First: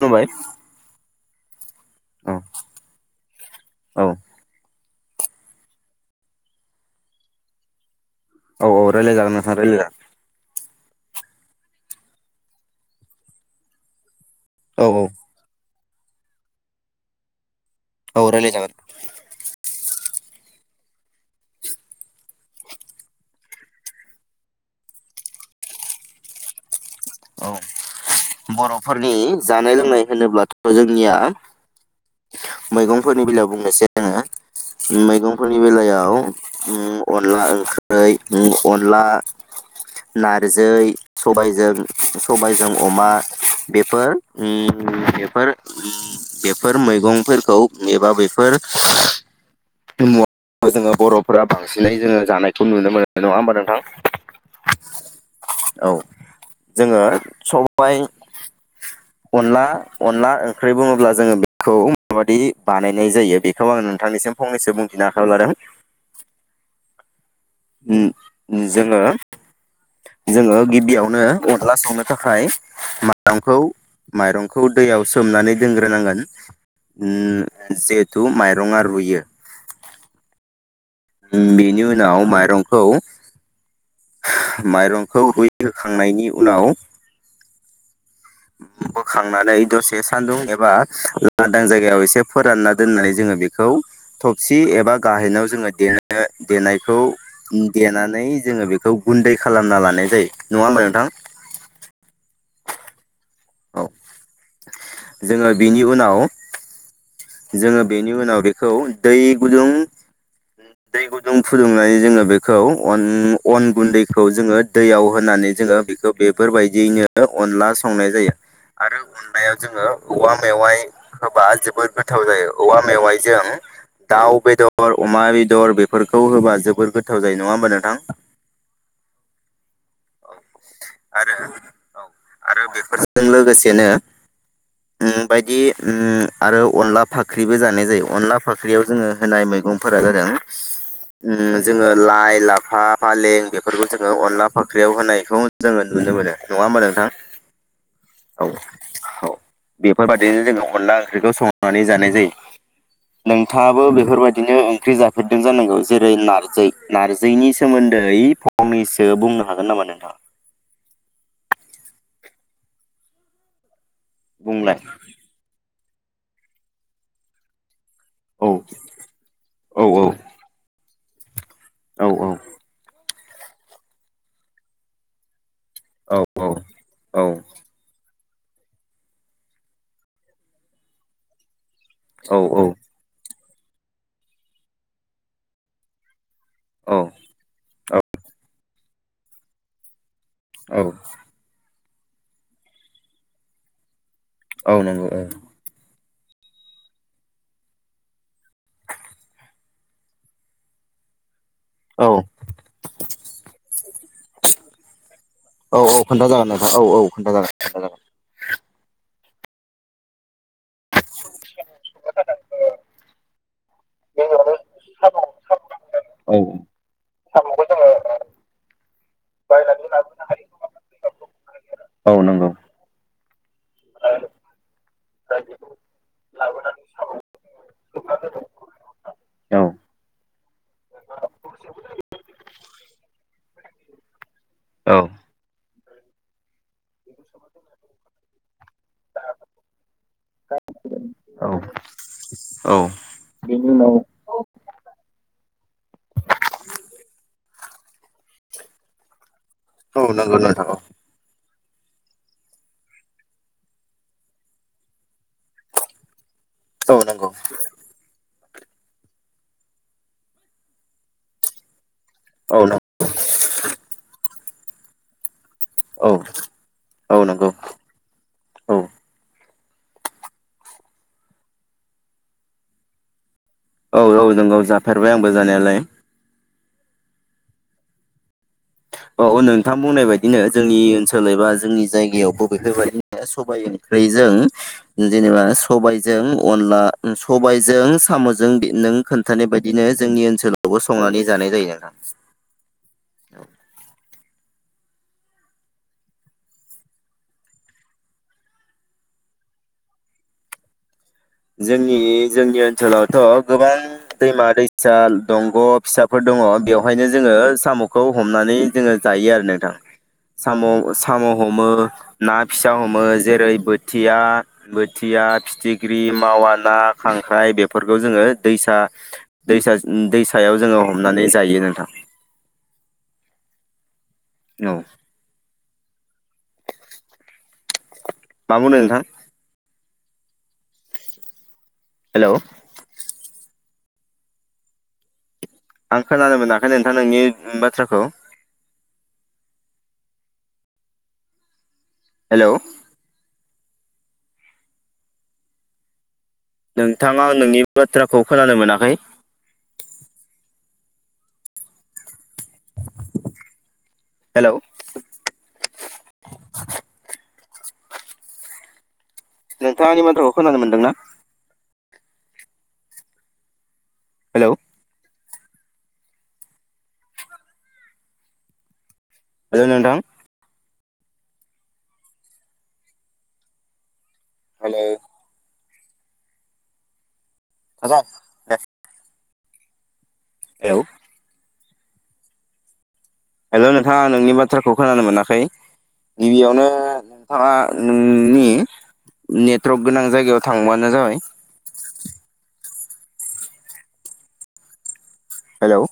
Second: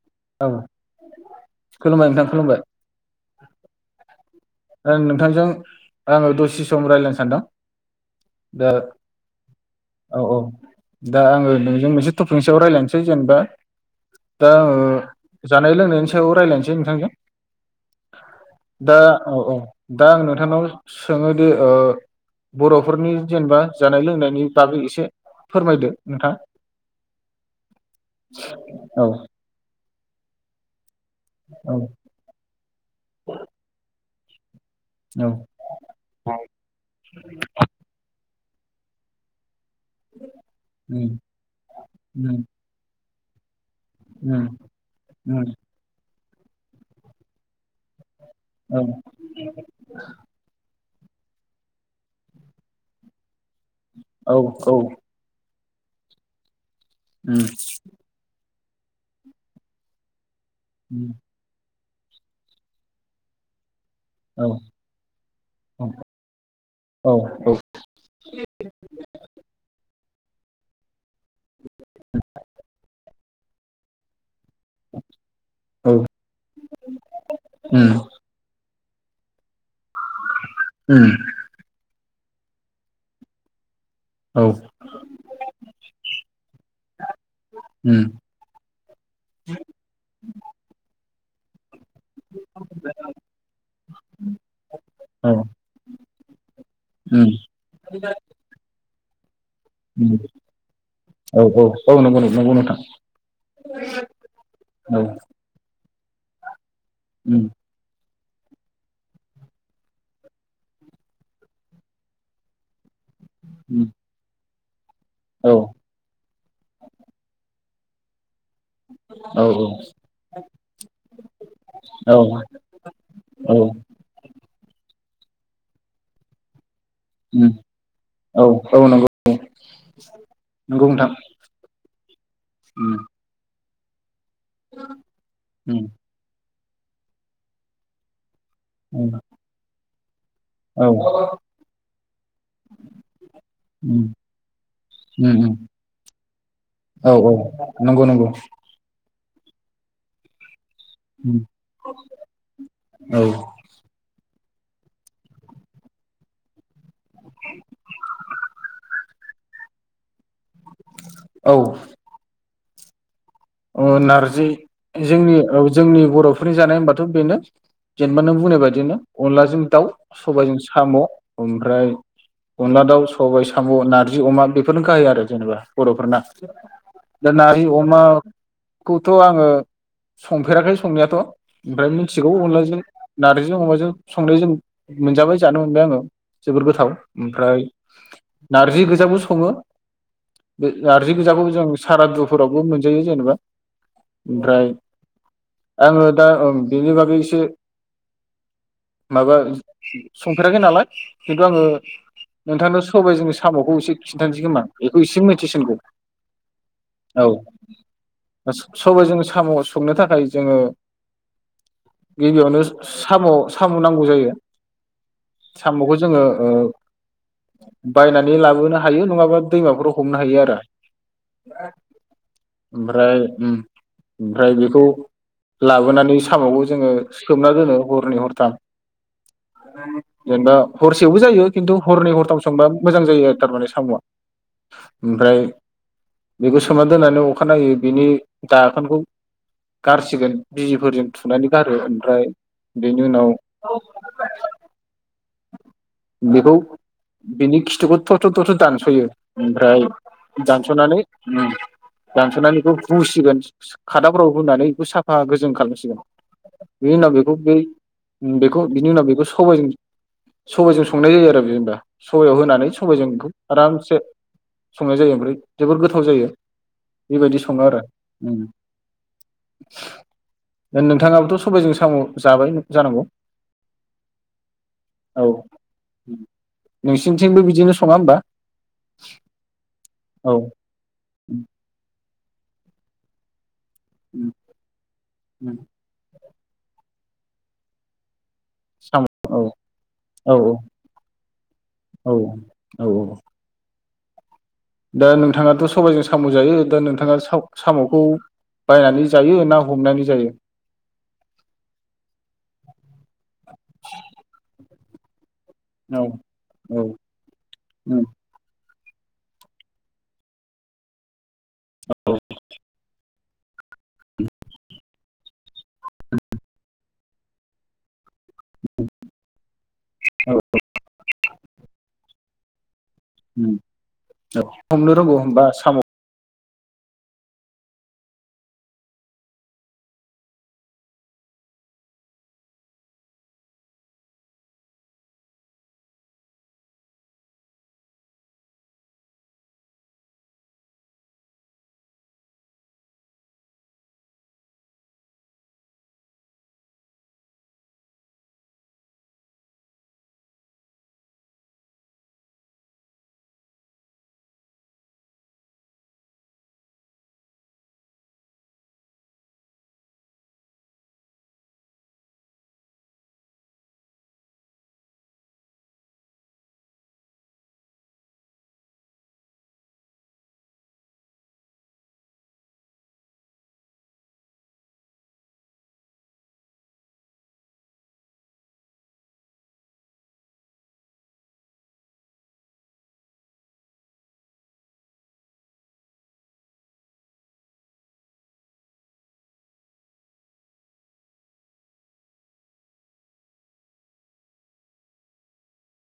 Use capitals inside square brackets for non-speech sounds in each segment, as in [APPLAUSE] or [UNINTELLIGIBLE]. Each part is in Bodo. खुलुमबाय औ खुलुमबाय नोंथां औ खुलुमबाय । औ ओ नोंथांजों आङो दसे सम रायज्लायनो सानदों । औ औ रायलायजागोन नोंथां रायलायजागोन औ औ । दा आङो नोंजों मोनसे टपिकनि सायाव रायज्लायनोसै जेनेबा दा ओ औ औ जा नाय लोंनायनि सायाव रायलायनोसै नोंथांजों। औ रायलायजागोन। अ दा आं नोंथांनाव सोङोदिे ओ बर'फोरनि जेनेबा जानाय लोंनायनि बागै एसे फोरमायदो नोंथां? औ औ बर'फोरनि जानाय लोंनाय होनोब्लाथ' जों निया औ मैगंफोरनि बेलायाव बुंनोसै आङो औ मैगंफोरनि बेलायाव उम अनला ओंखै उम अनला नारजै उम सबायजों उम सबायजों अमा बेफोर उम बेफोर उम बेफोर मैगंफोरखौ एबा बेफ फोर बे मुवा ओज जोङो बर'फोरा बांसिनै जोङो जानायखौ नुनो मोनो नङा होमबा नो औ औ औ जोङो उम सबाय अनला अनला ओं ख्रै बुङोब्ला उम जोङो बेखौ माबादि बानायनाय जायो बेखौ आन थांनिसिम औ फंनैसो बुंथिनो आखायाव लादों। औ औ। औ उम उम जोङो जोङो गिबियाव नो अनला संनो थाखाय मा [UNINTELLIGIBLE] खौ माइरं खौ दैयाव सोमनानै औ दोनग्रोनांगोन उम उम जिहेथु माइरं आर रुयो उम बेनि उनाव माइरंखौ औ माइरंखौ रुयहोखांनायनि उनाव उम उम बोखांनानै दसे सान्दुं एबा लांदां जाय गायाव एसे फोरानना दोननाय जोङो बेखौ थबसि एबा औ गाहेनाव जोङो दे [UNINTELLIGIBLE] देनायखौ उम देनानै जोङो बेखौ गुन्दै खालामना लानाय जायो नङा होमबा नोंथां औ औ औ नंगौ नों नंगौ नोंथां। औ औ जोङो बेनि उनाव उम जोङो बेन नि उनाव बेखौ दै गुदुं दै गुदुं फुदुंनानै जोङो बेखौ अन अन उम गुन्दैखौ जोङो दैयाव होनानै औ जोङो बेखौ बेफोरबायदियैनो अनला संनाय जायो। आरो औ अनलायाव जोङो औवा मेवाइ होबा जोबोद गो औ थाव जायो। औवा मेवाइजों औ दाउ बेदर अमा बेदर बेफोरखौ होबा जोबोर गोथाव जायो उम नङा होमबा नोंथां? औ औ नंगौ औ नंगौ नोंथां आरो औ आरो उम बेफोरजों लोगोसे बेनो उम बायदि उम आरो अनला फाख्रिबो जानाय जायो अनला फाख्रियाव जोङो उम होनाय मैगं फोरा जादों। औ उम जोङो लाइ, लाफा, फालें बेफोरखौ उम जोङो अनला फाख्रियाव होनायखौ उम उम जोङो नुनो मोनो। नङा होमबा नोंथां? औ औ नंगौ नंगौ औ औ बेफोरबादिनो जोङो अनला ओंख्रिखौ उम सं बे जानाय जायो औ नोंथाङाबो बेफोर फोर बायदिनो ओंख्रि जाफेरदों जानांगौ जेरै- नारजि नारजिनि सोमोन्दै फंनैसो बुंनो हागोन नामा नोंथां? औ अ' नारजि बुंलाय जोंनि औ जोंनि बर'फोरनि जानाय होनबाथ' बेनो। जेनबा नों औ बुंनाय बायदिनो अनलाजों औ दाउ औ सबायाइजों साम'। ओमफ्राय औ अनला दाउ स सबाय, साम', नारजि, अमा बेफोरनो गाहाय आरो जेनेबा। औ बर'फोरना औ औ दा नारि अमा खौथ' आङो संफेराखै संनायाथ' । ओमफ्राय मिथिगौ औ अनलाजों नारजि जों अमाजों संनो जों मोनजाबाय जानो मोनबाय आङो। जोबोर गोथाव औ ओमफ्राय नारजि गो जाबो सङो। बे औ नारजि गोजाखौ जों सारादुफोरावबो मोनजायो जेनेबा। ओमफ्राय औ नंगौ औ आङो दा ओ बेनि बागै एसे माबा संफेराखै नालाय खिन्थु आङो औ नोंथांनाव सबाइजोंनि साम'खौ एसे खिन्थानोसै खोमा बेखौ एसे मिथिसिनगौ औ खोन्थाजागोन नोंथां औ। खोन्थाजागोन खोन्थाजागोन सबायजों साम' संनो थाखाय जोङो गिबियावनो साम' साम' नांगौ जायो साम'खौ जोङो औ ओ साम'खौ जोङो बायनानै लाबोनो हायो नङाबा बायनानै दैमाफोराव हमनो लाबोनो हायो आरो। औ नंगौ। ओमफ्राय ओम‌‌ ओमफ्राय बेखौ लाबोनानै साम'खौ जोङो सोबना दोनो हरनै हरथाम औ जेनेबा हरसेयावबो जायो खिन्थु हरनै हरथाम सोमबा मोजां जायो थारमाने साम'आ। औ ओमफ्राय बेखौ सोमोना दोननानै जायो बिनि दाखोनखौ गारसिगोन बिजिफोरजों थुनानै औ गारो ओमफ्राय औ बेनि उनाव बेनि उनाव बेखौ बिनि खिथुखौ थ' थ' थ' थ' दानसयो ओमफ्राय औ नंगौ नोंथां औ दानसनानै उम । दानसनानै बेखौ रुसिगोन [UNINTELLIGIBLE] खादाफ्राव रुनानै बेखौ साफा गोजों खालामसिगोन। बिनि औ उनाव नंगौ बेखौ बै बेखौ बिनि उनाव बेखौ सबायजों सबाइजों संनाय जायो आरो [UNINTELLIGIBLE] सबायाव औ होनानै नंगौ सबाइजों इखौ आरामसे संनाय जायो ओमफ्राय जबोर गोथाव औ जायो। औ बेबायदि नंगौ सङो आरो उम औ । नोंथाङाबोथ‌' सबाइजों साम जाबाय जानांगौ? औ औ नोंगौ जाफेरबाय औ आंबो जानायालाय । नोंसिनिथिंबो बिदिनो सङा होमबा? औ नोंथां बुंनाय औ बायदिनो जोंनि ओनसोल एबा जोंनि जि जायगायावबो बेफोरबायदिनो सबाय ओं ख्रैजों जेनेबा सबायजों अनला उम सबायजों सामजों नों साम' औ खोन्थानाय बायदिनो जोंनि औ ओनसोलावबो संनानै जानाय जायो आरो‌ना [INAUDIBLE] औ औ दा नोंथाङाथ‌ सबाइजों साम जायो दा नोंथाङा‌‌ साम सामखौ बायनानै जायो ना हमनानै जायो? जोंनि जोंनि ओनसोलावथ गोबां दैमा दैसा साल दंग‌ औ फिसाफोर दङ औ बेवहायनो जोङो औ सामखौ हमनानै जोङो जायो आरो नोंथां साम साम हमो ना फिसा हमो जेरै बोथिया बोथिया फिथिग्रि [UNINTELLIGIBLE] मावा ना खांख्राइ बेफोरखौ जोङो दै दैसा दैसा उम दैसायाव जोङो हमनानै जायो नोंथां उम औ हमनो रोंगौ हबा साम' मा बुंनो नोंथां हेलौ आं खोनानो मोनाखै नोंथां नोंनि ओ बाथ्राखौ हेलौ नोंथाङा नोंनि बाथ्राखौ खोनानो मोनाखै हेलौ नोंथाङनि माथ्राखौ खोनानो मोनदोंना? हेलौ [UNINTELLIGIBLE] नोथां हेलौ खाजा औ हेलौ नोंथाङा नोंनि बाथ्राखौ खोनानो मोनाखै गिबियावनो नोंथाङा नोंनि नेटवर्क गोनां जायगायाव थांबानो जाबाय हेलौ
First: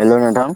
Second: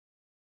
हेलौ नोंथां